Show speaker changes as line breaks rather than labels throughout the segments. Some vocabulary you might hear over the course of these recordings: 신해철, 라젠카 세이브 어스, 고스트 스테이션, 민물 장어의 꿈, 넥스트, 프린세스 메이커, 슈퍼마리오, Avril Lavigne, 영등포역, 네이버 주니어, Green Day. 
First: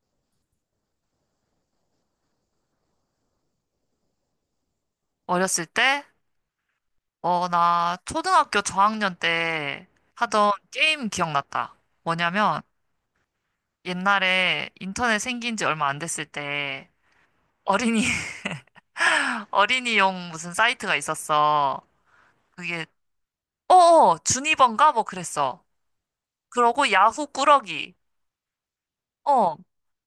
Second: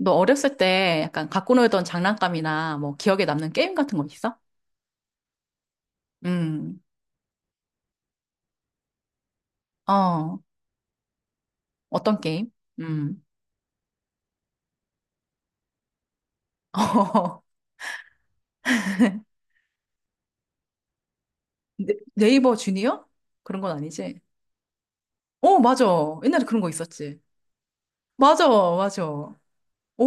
너 어렸을 때 약간 갖고 놀던 장난감이나 뭐 기억에 남는 게임 같은 거 있어?
어렸을 때?
음,
어, 나 초등학교 저학년 때
어,
하던 게임 기억났다.
어떤 게임?
뭐냐면
음,
옛날에 인터넷 생긴 지 얼마 안 됐을 때
어,
어린이, 어린이용 무슨 사이트가 있었어.
네, 네이버
그게,
주니어? 그런 건 아니지?
주니번가? 뭐
어,
그랬어.
맞아. 옛날에 그런 거
그러고
있었지.
야후 꾸러기.
맞아, 맞아.
어.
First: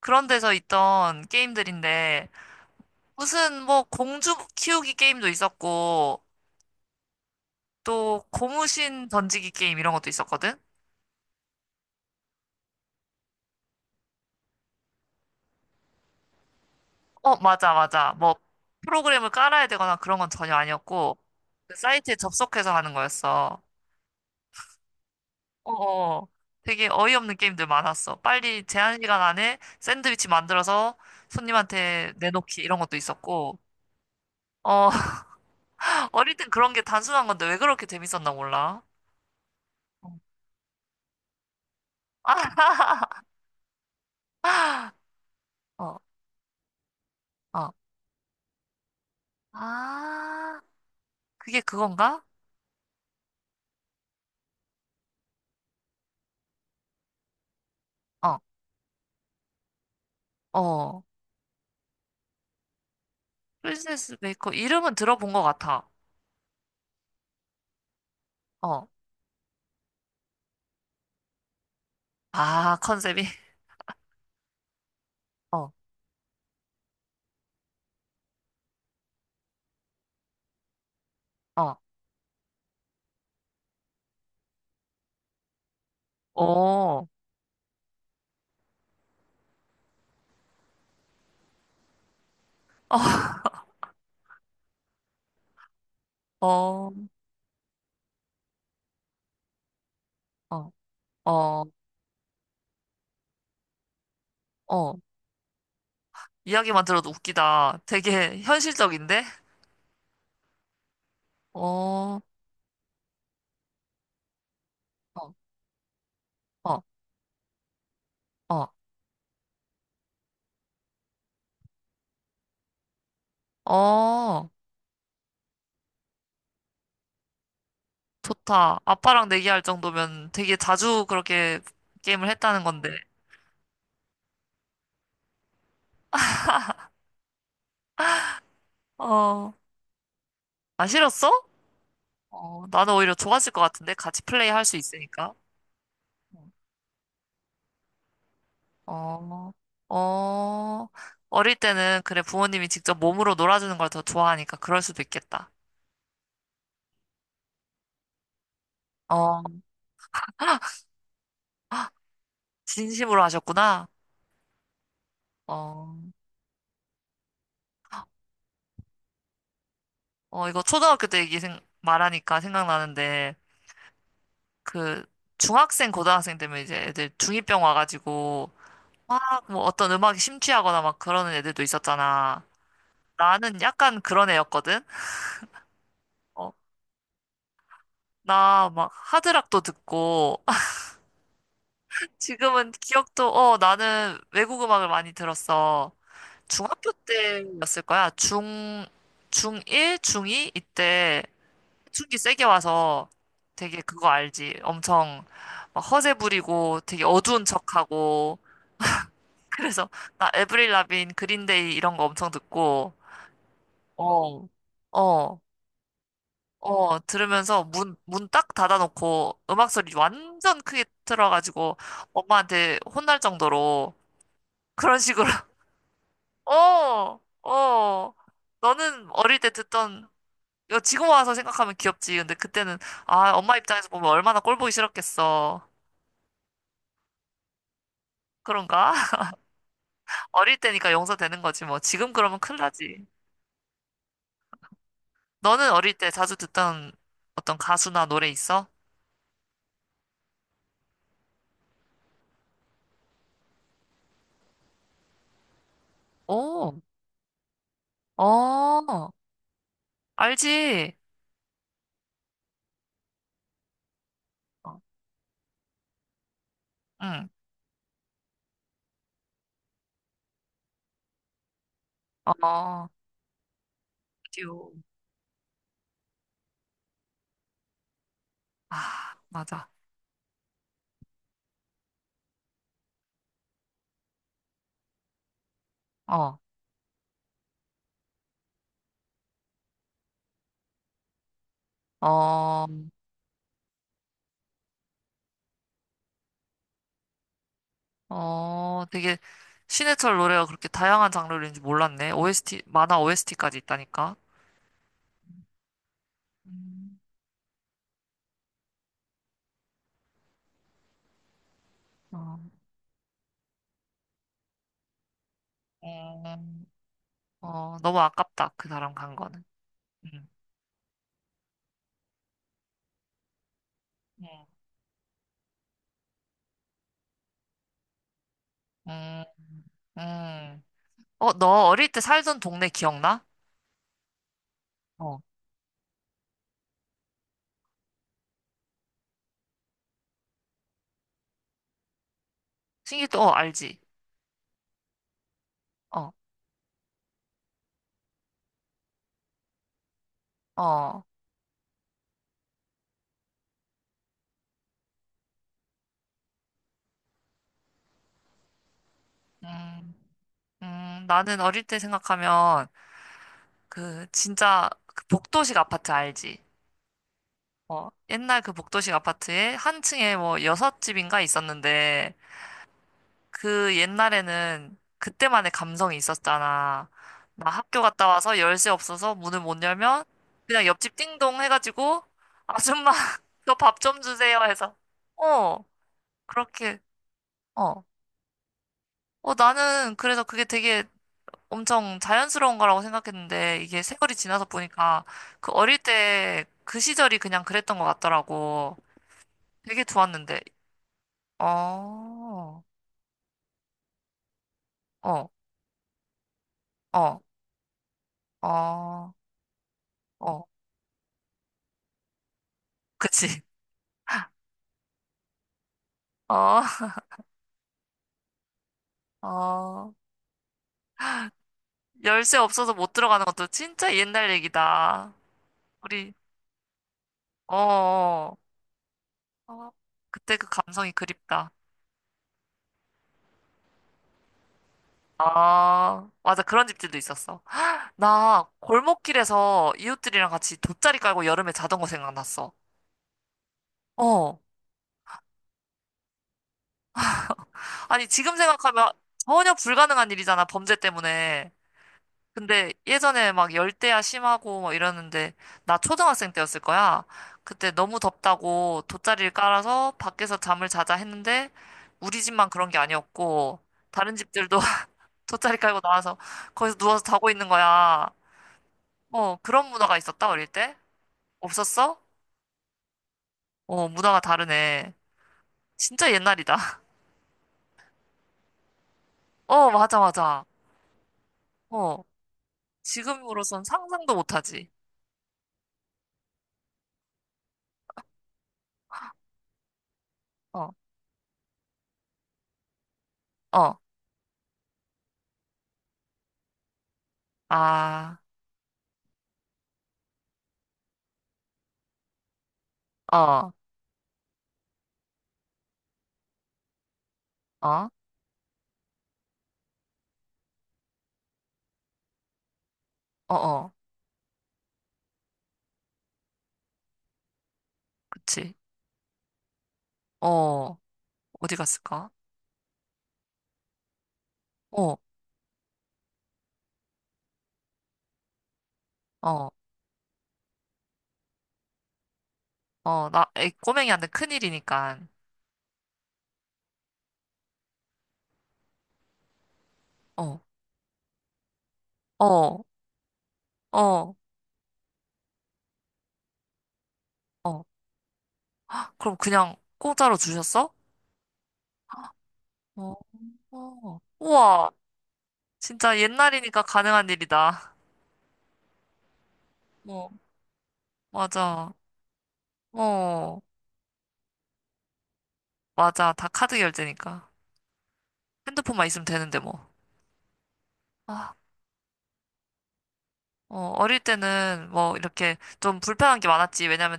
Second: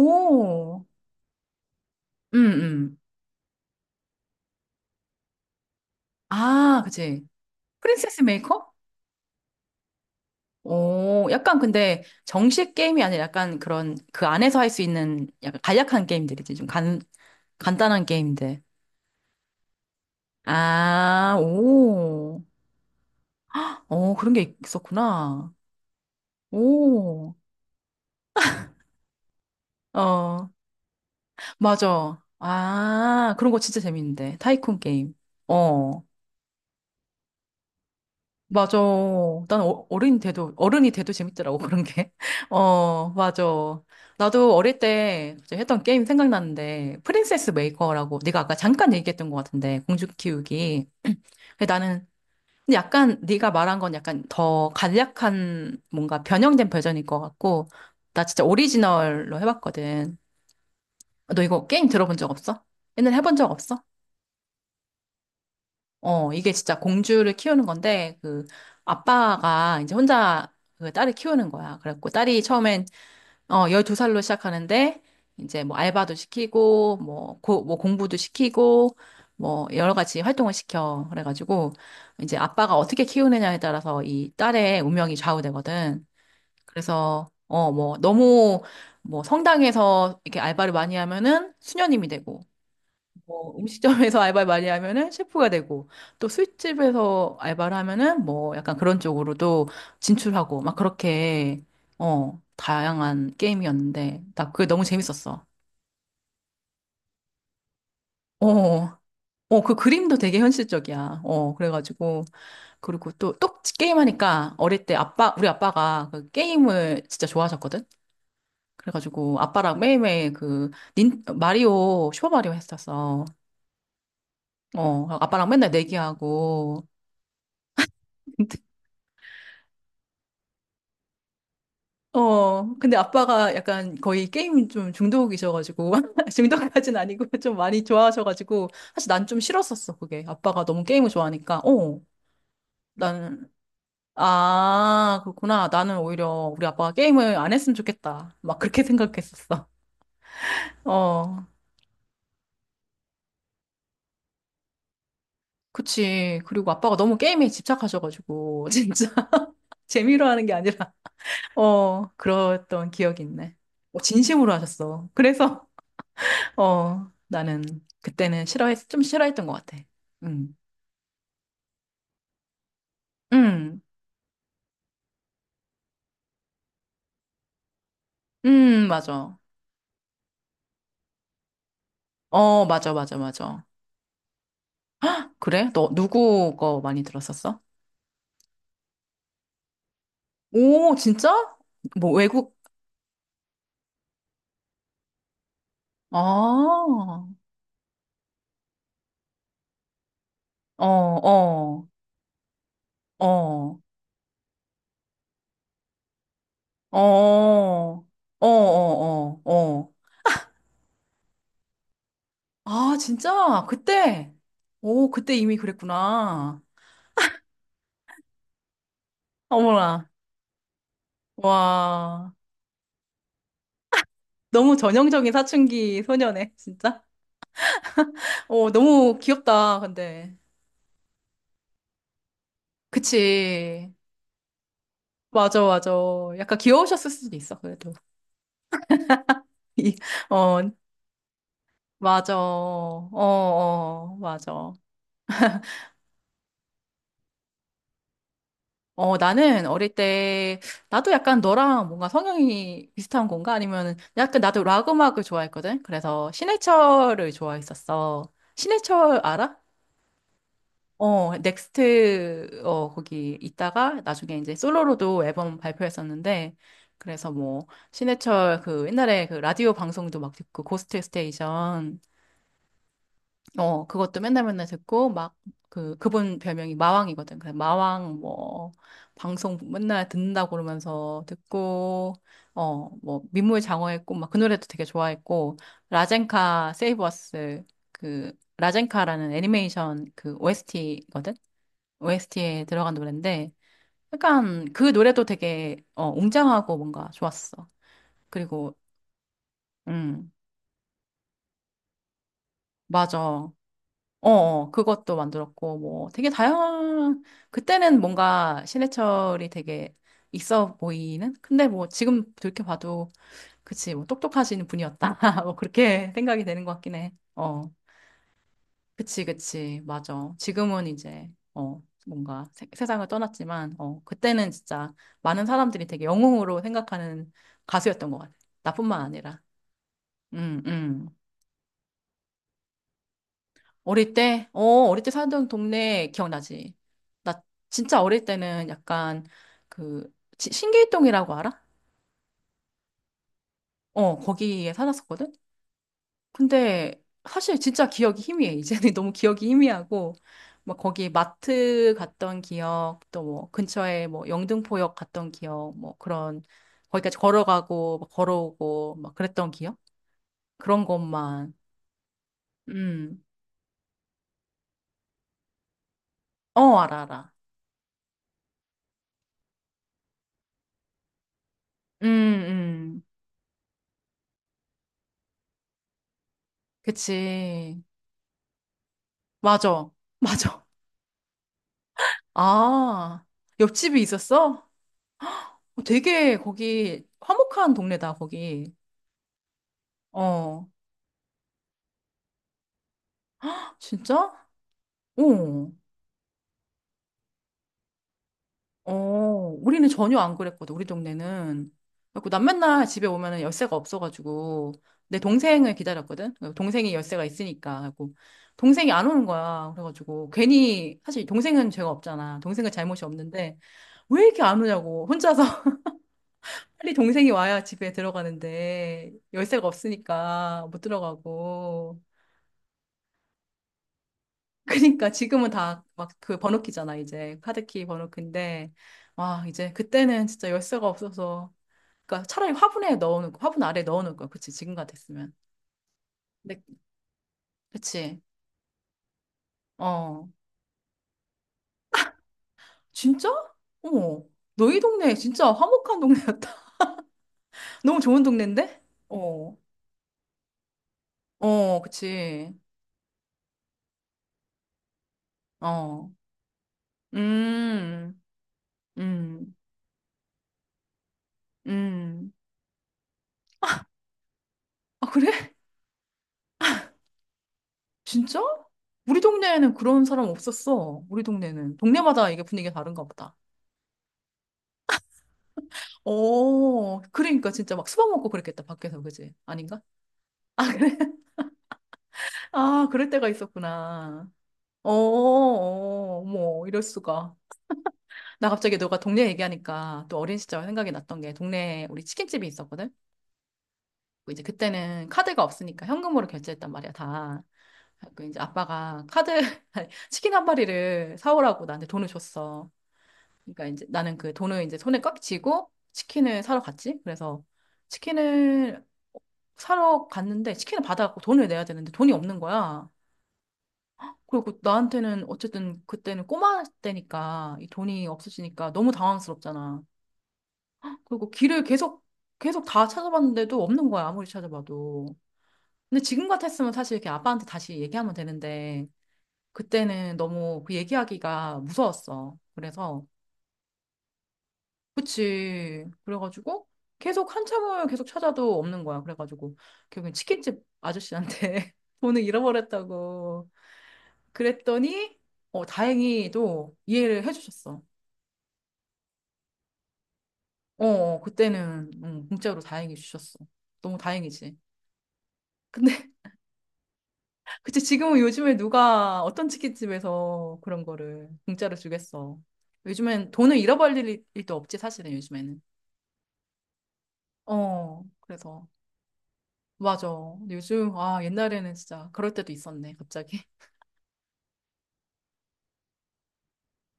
그런 데서 있던 게임들인데
음, 음.
무슨 뭐 공주 키우기 게임도 있었고
아, 그치. 프린세스
또
메이커?
고무신 던지기 게임 이런 것도 있었거든?
오, 약간 근데 정식 게임이 아니라 약간 그런 그 안에서 할 수 있는 약간 간략한 게임들이지. 좀 간,
어, 맞아,
간단한
맞아. 뭐,
게임들.
프로그램을 깔아야 되거나 그런 건 전혀 아니었고,
아,
그 사이트에
오.
접속해서 하는 거였어.
어, 그런 게 있었구나.
어어. 되게
오,
어이없는 게임들 많았어. 빨리 제한 시간 안에 샌드위치
어,
만들어서 손님한테
맞아.
내놓기 이런 것도
아, 그런 거
있었고,
진짜 재밌는데. 타이쿤
어,
게임. 어,
어릴 땐 그런 게 단순한 건데 왜 그렇게 재밌었나
맞아.
몰라.
난 어,
어,
어른이 돼도, 어른이 돼도 재밌더라고, 그런 게. 어, 맞아. 나도 어릴 때 갑자기 했던
어.
게임 생각나는데, 프린세스
어.
메이커라고, 네가 아까 잠깐 얘기했던 것 같은데, 공주
아,
키우기.
그게
근데 나는
그건가?
근데 약간 네가 말한 건 약간 더 간략한 뭔가 변형된 버전일 것 같고 나
어,
진짜 오리지널로 해봤거든.
어.
너 이거 게임 들어본 적 없어? 옛날에 해본 적 없어?
프린세스 메이커 이름은 들어본 것 같아.
어, 이게 진짜 공주를 키우는 건데, 그,
어.
아빠가 이제 혼자 그 딸을 키우는 거야. 그래갖고 딸이
아,
처음엔,
컨셉이?
어, 12살로 시작하는데, 이제
어,
뭐 알바도 시키고, 뭐, 고, 뭐 공부도 시키고, 뭐 여러 가지 활동을 시켜. 그래가지고,
어.
이제 아빠가 어떻게 키우느냐에 따라서 이 딸의 운명이 좌우되거든.
어,
그래서, 어, 뭐, 너무, 뭐 성당에서 이렇게 알바를 많이 하면은 수녀님이 되고, 뭐 음식점에서 알바를 많이 하면은 셰프가 되고 또
어,
술집에서 알바를 하면은 뭐 약간 그런 쪽으로도 진출하고
어,
막 그렇게
어,
어 다양한 게임이었는데 나 그게 너무
어.
재밌었어.
이야기만 들어도 웃기다. 되게
어.
현실적인데?
어, 그 그림도 되게 현실적이야. 어,
어,
그래가지고. 그리고 또, 또 게임하니까 어릴 때
어,
아빠, 우리 아빠가 그
어,
게임을 진짜 좋아하셨거든?
어,
그래가지고 아빠랑 매일매일 그, 닌, 마리오, 슈퍼마리오 했었어.
어.
어, 아빠랑 맨날 내기하고.
좋다. 아빠랑 내기할 정도면 되게 자주 그렇게 게임을 했다는
어,
건데.
근데 아빠가 약간 거의 게임 좀 중독이셔가지고, 중독까진 아니고 좀 많이 좋아하셔가지고, 사실 난 좀
어,
싫었었어, 그게. 아빠가 너무
안
게임을
싫었어?
좋아하니까. 어,
어, 나는 오히려
나는,
좋았을 것 같은데? 같이 플레이 할 수
아,
있으니까.
그렇구나. 나는 오히려 우리 아빠가 게임을 안 했으면 좋겠다. 막 그렇게
어,
생각했었어.
어.
어,
어릴 때는 그래 부모님이 직접 몸으로 놀아주는 걸 더 좋아하니까 그럴 수도 있겠다.
그치. 그리고 아빠가 너무 게임에 집착하셔가지고, 진짜
어,
재미로 하는 게 아니라, 어, 그랬던
진심으로
기억이 있네.
하셨구나.
어, 진심으로 하셨어. 그래서,
어,
어, 나는 그때는 싫어했, 좀 싫어했던 것 같아.
어,
응,
이거 초등학교 때 얘기 말하니까 생각나는데,
응,
그, 중학생, 고등학생 되면 이제 애들 중이병 와가지고,
응,
막,
맞아.
뭐 어떤 음악에 심취하거나 막 그러는 애들도 있었잖아.
어, 맞아, 맞아,
나는
맞아.
약간 그런 애였거든?
그래? 너
어,
누구 거 많이 들었었어?
나 막 하드락도 듣고,
오, 진짜? 뭐 외국?
지금은 기억도, 어, 나는 외국 음악을 많이 들었어.
아,
중학교
어,
때였을 거야. 중1, 중2?
어,
이때
어,
사춘기 세게 와서
어,
되게 그거 알지? 엄청 막 허세 부리고 되게 어두운
어,
척하고
어, 어,
그래서
어.
나 에브릴 라빈 그린데이 이런 거 엄청 듣고
아, 진짜? 그때?
어.
오, 그때
어,
이미 그랬구나.
어, 들으면서 문 딱 닫아놓고 음악 소리
어머나,
완전 크게 틀어가지고
와,
엄마한테 혼날 정도로
너무
그런 식으로,
전형적인 사춘기 소녀네, 진짜.
어, 어,
어,
너는
너무
어릴 때
귀엽다,
듣던,
근데.
이거 지금 와서 생각하면 귀엽지. 근데 그때는, 아, 엄마 입장에서
그치.
보면 얼마나 꼴보기
맞아,
싫었겠어.
맞아. 약간 귀여우셨을 수도 있어, 그래도.
그런가?
이,
어릴
어,
때니까 용서되는 거지 뭐. 지금
맞아.
그러면 큰일 나지.
어, 어, 맞아.
너는 어릴 때 자주 듣던 어떤 가수나 노래 있어?
어, 나는 어릴 때, 나도 약간 너랑 뭔가 성향이 비슷한 건가? 아니면, 약간 나도 락 음악을 좋아했거든? 그래서
오,
신해철을 좋아했었어.
어,
신해철 알아?
알지.
어, 넥스트, 어, 거기 있다가 나중에 이제
어,
솔로로도 앨범 발표했었는데,
응,
그래서 뭐, 신해철 그 옛날에 그 라디오 방송도 막 듣고, 고스트 스테이션,
어,
어, 그것도 맨날 맨날
라디오.
듣고, 막, 그, 그분 별명이 마왕이거든. 그래서 마왕 뭐,
아,
방송
맞아.
맨날 듣는다고 그러면서 듣고, 어, 뭐, 민물 장어의 꿈, 막 그 노래도 되게 좋아했고,
어,
라젠카 세이브 어스, 그, 라젠카라는 애니메이션 그 OST거든? OST에
어,
들어간 노래인데 약간 그 노래도 되게 어, 웅장하고 뭔가 좋았어. 그리고
어, 되게 신해철
음
노래가 그렇게 다양한 장르인지 몰랐네. OST, 만화
맞아. 어,
OST까지 있다니까.
어 그것도 만들었고 뭐 되게
음,
다양한 그때는 뭔가 신해철이 되게 있어 보이는 근데 뭐 지금
어,
돌이켜봐도 그치 뭐 똑똑하신 분이었다 뭐 그렇게 생각이
음,
되는 것 같긴 해. 어.
어, 너무 아깝다. 그 사람 간
그치,
거는.
그치.
음,
맞아. 지금은 이제, 어, 뭔가 세, 세상을 떠났지만, 어,
음,
그때는 진짜 많은 사람들이 되게 영웅으로 생각하는 가수였던 것 같아. 나뿐만
음.
아니라. 음,
음.
음.
어, 너 어릴 때 살던 동네 기억나?
어릴 때, 어, 어릴 때
어,
살던 동네 기억나지? 나 진짜 어릴 때는 약간 그, 지- 신길동이라고 알아?
신기도, 어, 알지?
어, 거기에 살았었거든?
어,
근데 사실 진짜 기억이 희미해. 이제는 너무 기억이 희미하고, 막
어,
거기 마트 갔던 기억, 또 뭐 근처에 뭐 영등포역 갔던 기억, 뭐 그런, 거기까지 걸어가고, 막 걸어오고, 막 그랬던 기억?
음,
그런
나는
것만.
어릴 때 생각하면,
음,
그, 진짜, 그 복도식 아파트 알지?
어, 알아, 알아.
어, 옛날 그 복도식 아파트에 한 층에 뭐 여섯 집인가
음,
있었는데,
음.
그 옛날에는 그때만의 감성이 있었잖아. 나
그치.
학교 갔다 와서 열쇠 없어서 문을 못
맞아.
열면,
맞아.
그냥 옆집 띵동 해가지고, 아줌마,
아,
저 밥
옆집이
좀 주세요
있었어?
해서, 어,
어, 되게
그렇게,
거기 화목한
어
동네다, 거기.
어, 나는 그래서 그게
어,
되게 엄청 자연스러운 거라고 생각했는데 이게 세월이
진짜?
지나서 보니까 그
어.
어릴 때 그 시절이 그냥 그랬던 것 같더라고.
어,
되게
우리는 전혀 안
좋았는데.
그랬거든, 우리 동네는.
어,
그래갖고 난 맨날 집에 오면은 열쇠가 없어가지고, 내
어,
동생을 기다렸거든? 동생이
어,
열쇠가 있으니까. 그래갖고, 동생이 안
어,
오는 거야. 그래가지고,
어,
괜히, 사실 동생은 죄가 없잖아. 동생은 잘못이
그치.
없는데, 왜 이렇게 안 오냐고. 혼자서 빨리 동생이 와야 집에 들어가는데,
어,
열쇠가
어.
없으니까 못 들어가고.
열쇠 없어서 못 들어가는 것도 진짜 옛날
그러니까
얘기다.
지금은 다 막
우리,
그 번호키잖아, 이제.
어,
카드키
어,
번호키인데, 와,
어.
이제 그때는
그때 그
진짜 열쇠가
감성이 그립다.
없어서, 그러니까 차라리 화분에 넣어놓고 화분 아래 넣어놓을 거야. 그치? 지금 같았으면.
아, 맞아.
근데
그런 집들도 있었어.
그치?
나 골목길에서
어.
이웃들이랑 같이 돗자리 깔고 여름에 자던 거 생각났어.
진짜? 어머.
어.
너희 동네 진짜 화목한 동네였다. 너무
아니,
좋은
지금
동네인데?
생각하면 전혀
어.
불가능한 일이잖아, 범죄 때문에.
어, 그치.
근데 예전에 막 열대야 심하고 막 이러는데, 나
어.
초등학생 때였을 거야. 그때 너무
음.
덥다고 돗자리를
음.
깔아서 밖에서 잠을 자자 했는데, 우리
음.
집만 그런 게 아니었고, 다른 집들도
아, 그래?
돗자리 깔고 나와서 거기서 누워서 자고 있는 거야.
진짜? 우리
어, 그런
동네에는
문화가
그런 사람
있었다, 어릴 때?
없었어. 우리 동네는.
없었어?
동네마다 이게 분위기가 다른가 보다.
어, 문화가 다르네. 진짜 옛날이다.
어, 그러니까 진짜 막 수박 먹고 그랬겠다, 밖에서, 그지?
어,
아닌가?
맞아, 맞아.
아, 그래?
어,
아, 그럴 때가
지금으로선 상상도
있었구나.
못하지.
어, 어, 머 이럴 수가. 나 갑자기 너가 동네 얘기하니까 또 어린 시절
어,
생각이 났던 게 동네에 우리 치킨집이 있었거든?
어,
그 이제 그때는 카드가 없으니까 현금으로 결제했단 말이야, 다.
아,
그 이제 아빠가 카드, 아니, 치킨 한 마리를 사오라고 나한테 돈을 줬어.
어,
그러니까 이제 나는 그 돈을 이제 손에 꽉 쥐고 치킨을 사러 갔지. 그래서
어,
치킨을 사러 갔는데 치킨을 받아갖고 돈을 내야 되는데 돈이 없는 거야.
어, 어,
그리고 나한테는 어쨌든 그때는 꼬마 때니까 이 돈이
그치.
없어지니까 너무 당황스럽잖아.
어,
그리고
어디
길을 계속
갔을까?
계속 다 찾아봤는데도 없는 거야, 아무리
어,
찾아봐도. 근데 지금 같았으면 사실 이렇게 아빠한테 다시 얘기하면 되는데
어,
그때는 너무 그 얘기하기가 무서웠어. 그래서
어, 나, 애 꼬맹이 한테 큰일이니까.
그치. 그래가지고 계속 한참을 계속 찾아도 없는 거야. 그래가지고 결국엔
어,
치킨집 아저씨한테 돈을
어,
잃어버렸다고
어,
그랬더니 어, 다행히도 이해를
어.
해주셨어.
그럼 그냥 공짜로 주셨어?
어, 어, 그때는 공짜로 다행히
어,
주셨어. 너무
어.
다행이지.
우와, 진짜
근데
옛날이니까 가능한 일이다.
그치 지금은 요즘에 누가 어떤
어,
치킨집에서 그런 거를
맞아.
공짜로 주겠어. 요즘엔
어,
돈을 잃어버릴 일- 일도 없지 사실은 요즘에는.
맞아. 다 카드 결제니까.
어, 그래서
핸드폰만 있으면 되는데 뭐.
맞아. 근데 요즘 아
아.
옛날에는 진짜 그럴 때도 있었네 갑자기.
어, 어릴 때는 뭐 이렇게 좀 불편한 게 많았지. 왜냐면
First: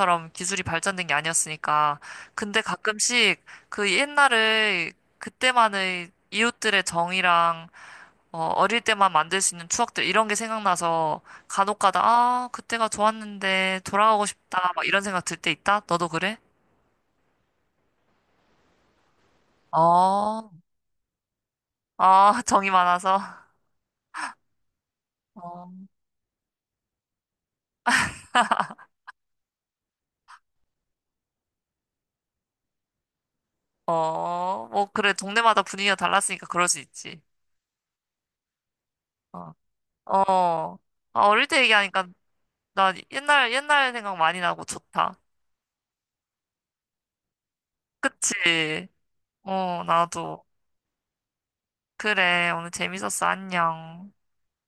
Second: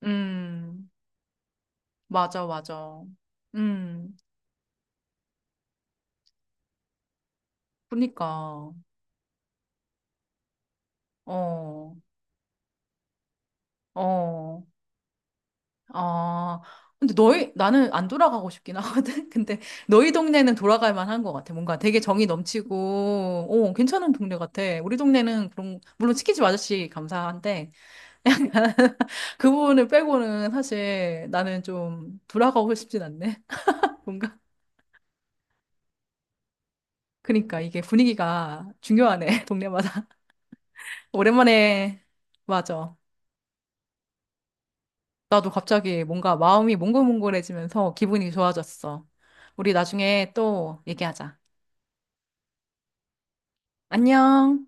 기술이
음,
발전된 게 아니었으니까.
맞아
근데
맞아.
가끔씩 그
음,
옛날의 그때만의 이웃들의 정이랑
그니까
어, 어릴 때만 만들 수 있는 추억들 이런 게 생각나서 간혹
어,
가다 아, 그때가 좋았는데 돌아가고
어.
싶다. 막 이런 생각 들 때 있다. 너도 그래?
아, 근데 너희, 나는 안 돌아가고 싶긴 하거든? 근데 너희
어,
동네는 돌아갈 만한 것 같아. 뭔가 되게 정이
아, 정이 많아서.
넘치고, 어, 괜찮은 동네 같아. 우리 동네는
어,
그런, 물론 치킨집 아저씨 감사한데, 그분을 부 빼고는 사실 나는 좀 돌아가고 싶진 않네. 뭔가.
어, 뭐 그래. 동네마다 분위기가 달랐으니까 그럴 수 있지.
그러니까 이게 분위기가 중요하네,
어,
동네마다.
어. 아, 어릴 때
오랜만에,
얘기하니까 나
맞아.
옛날, 옛날 생각 많이 나고 좋다.
나도 갑자기 뭔가 마음이 몽글몽글해지면서 기분이
그치?
좋아졌어. 우리
어,
나중에
나도.
또 얘기하자.
그래, 오늘 재밌었어. 안녕.
안녕.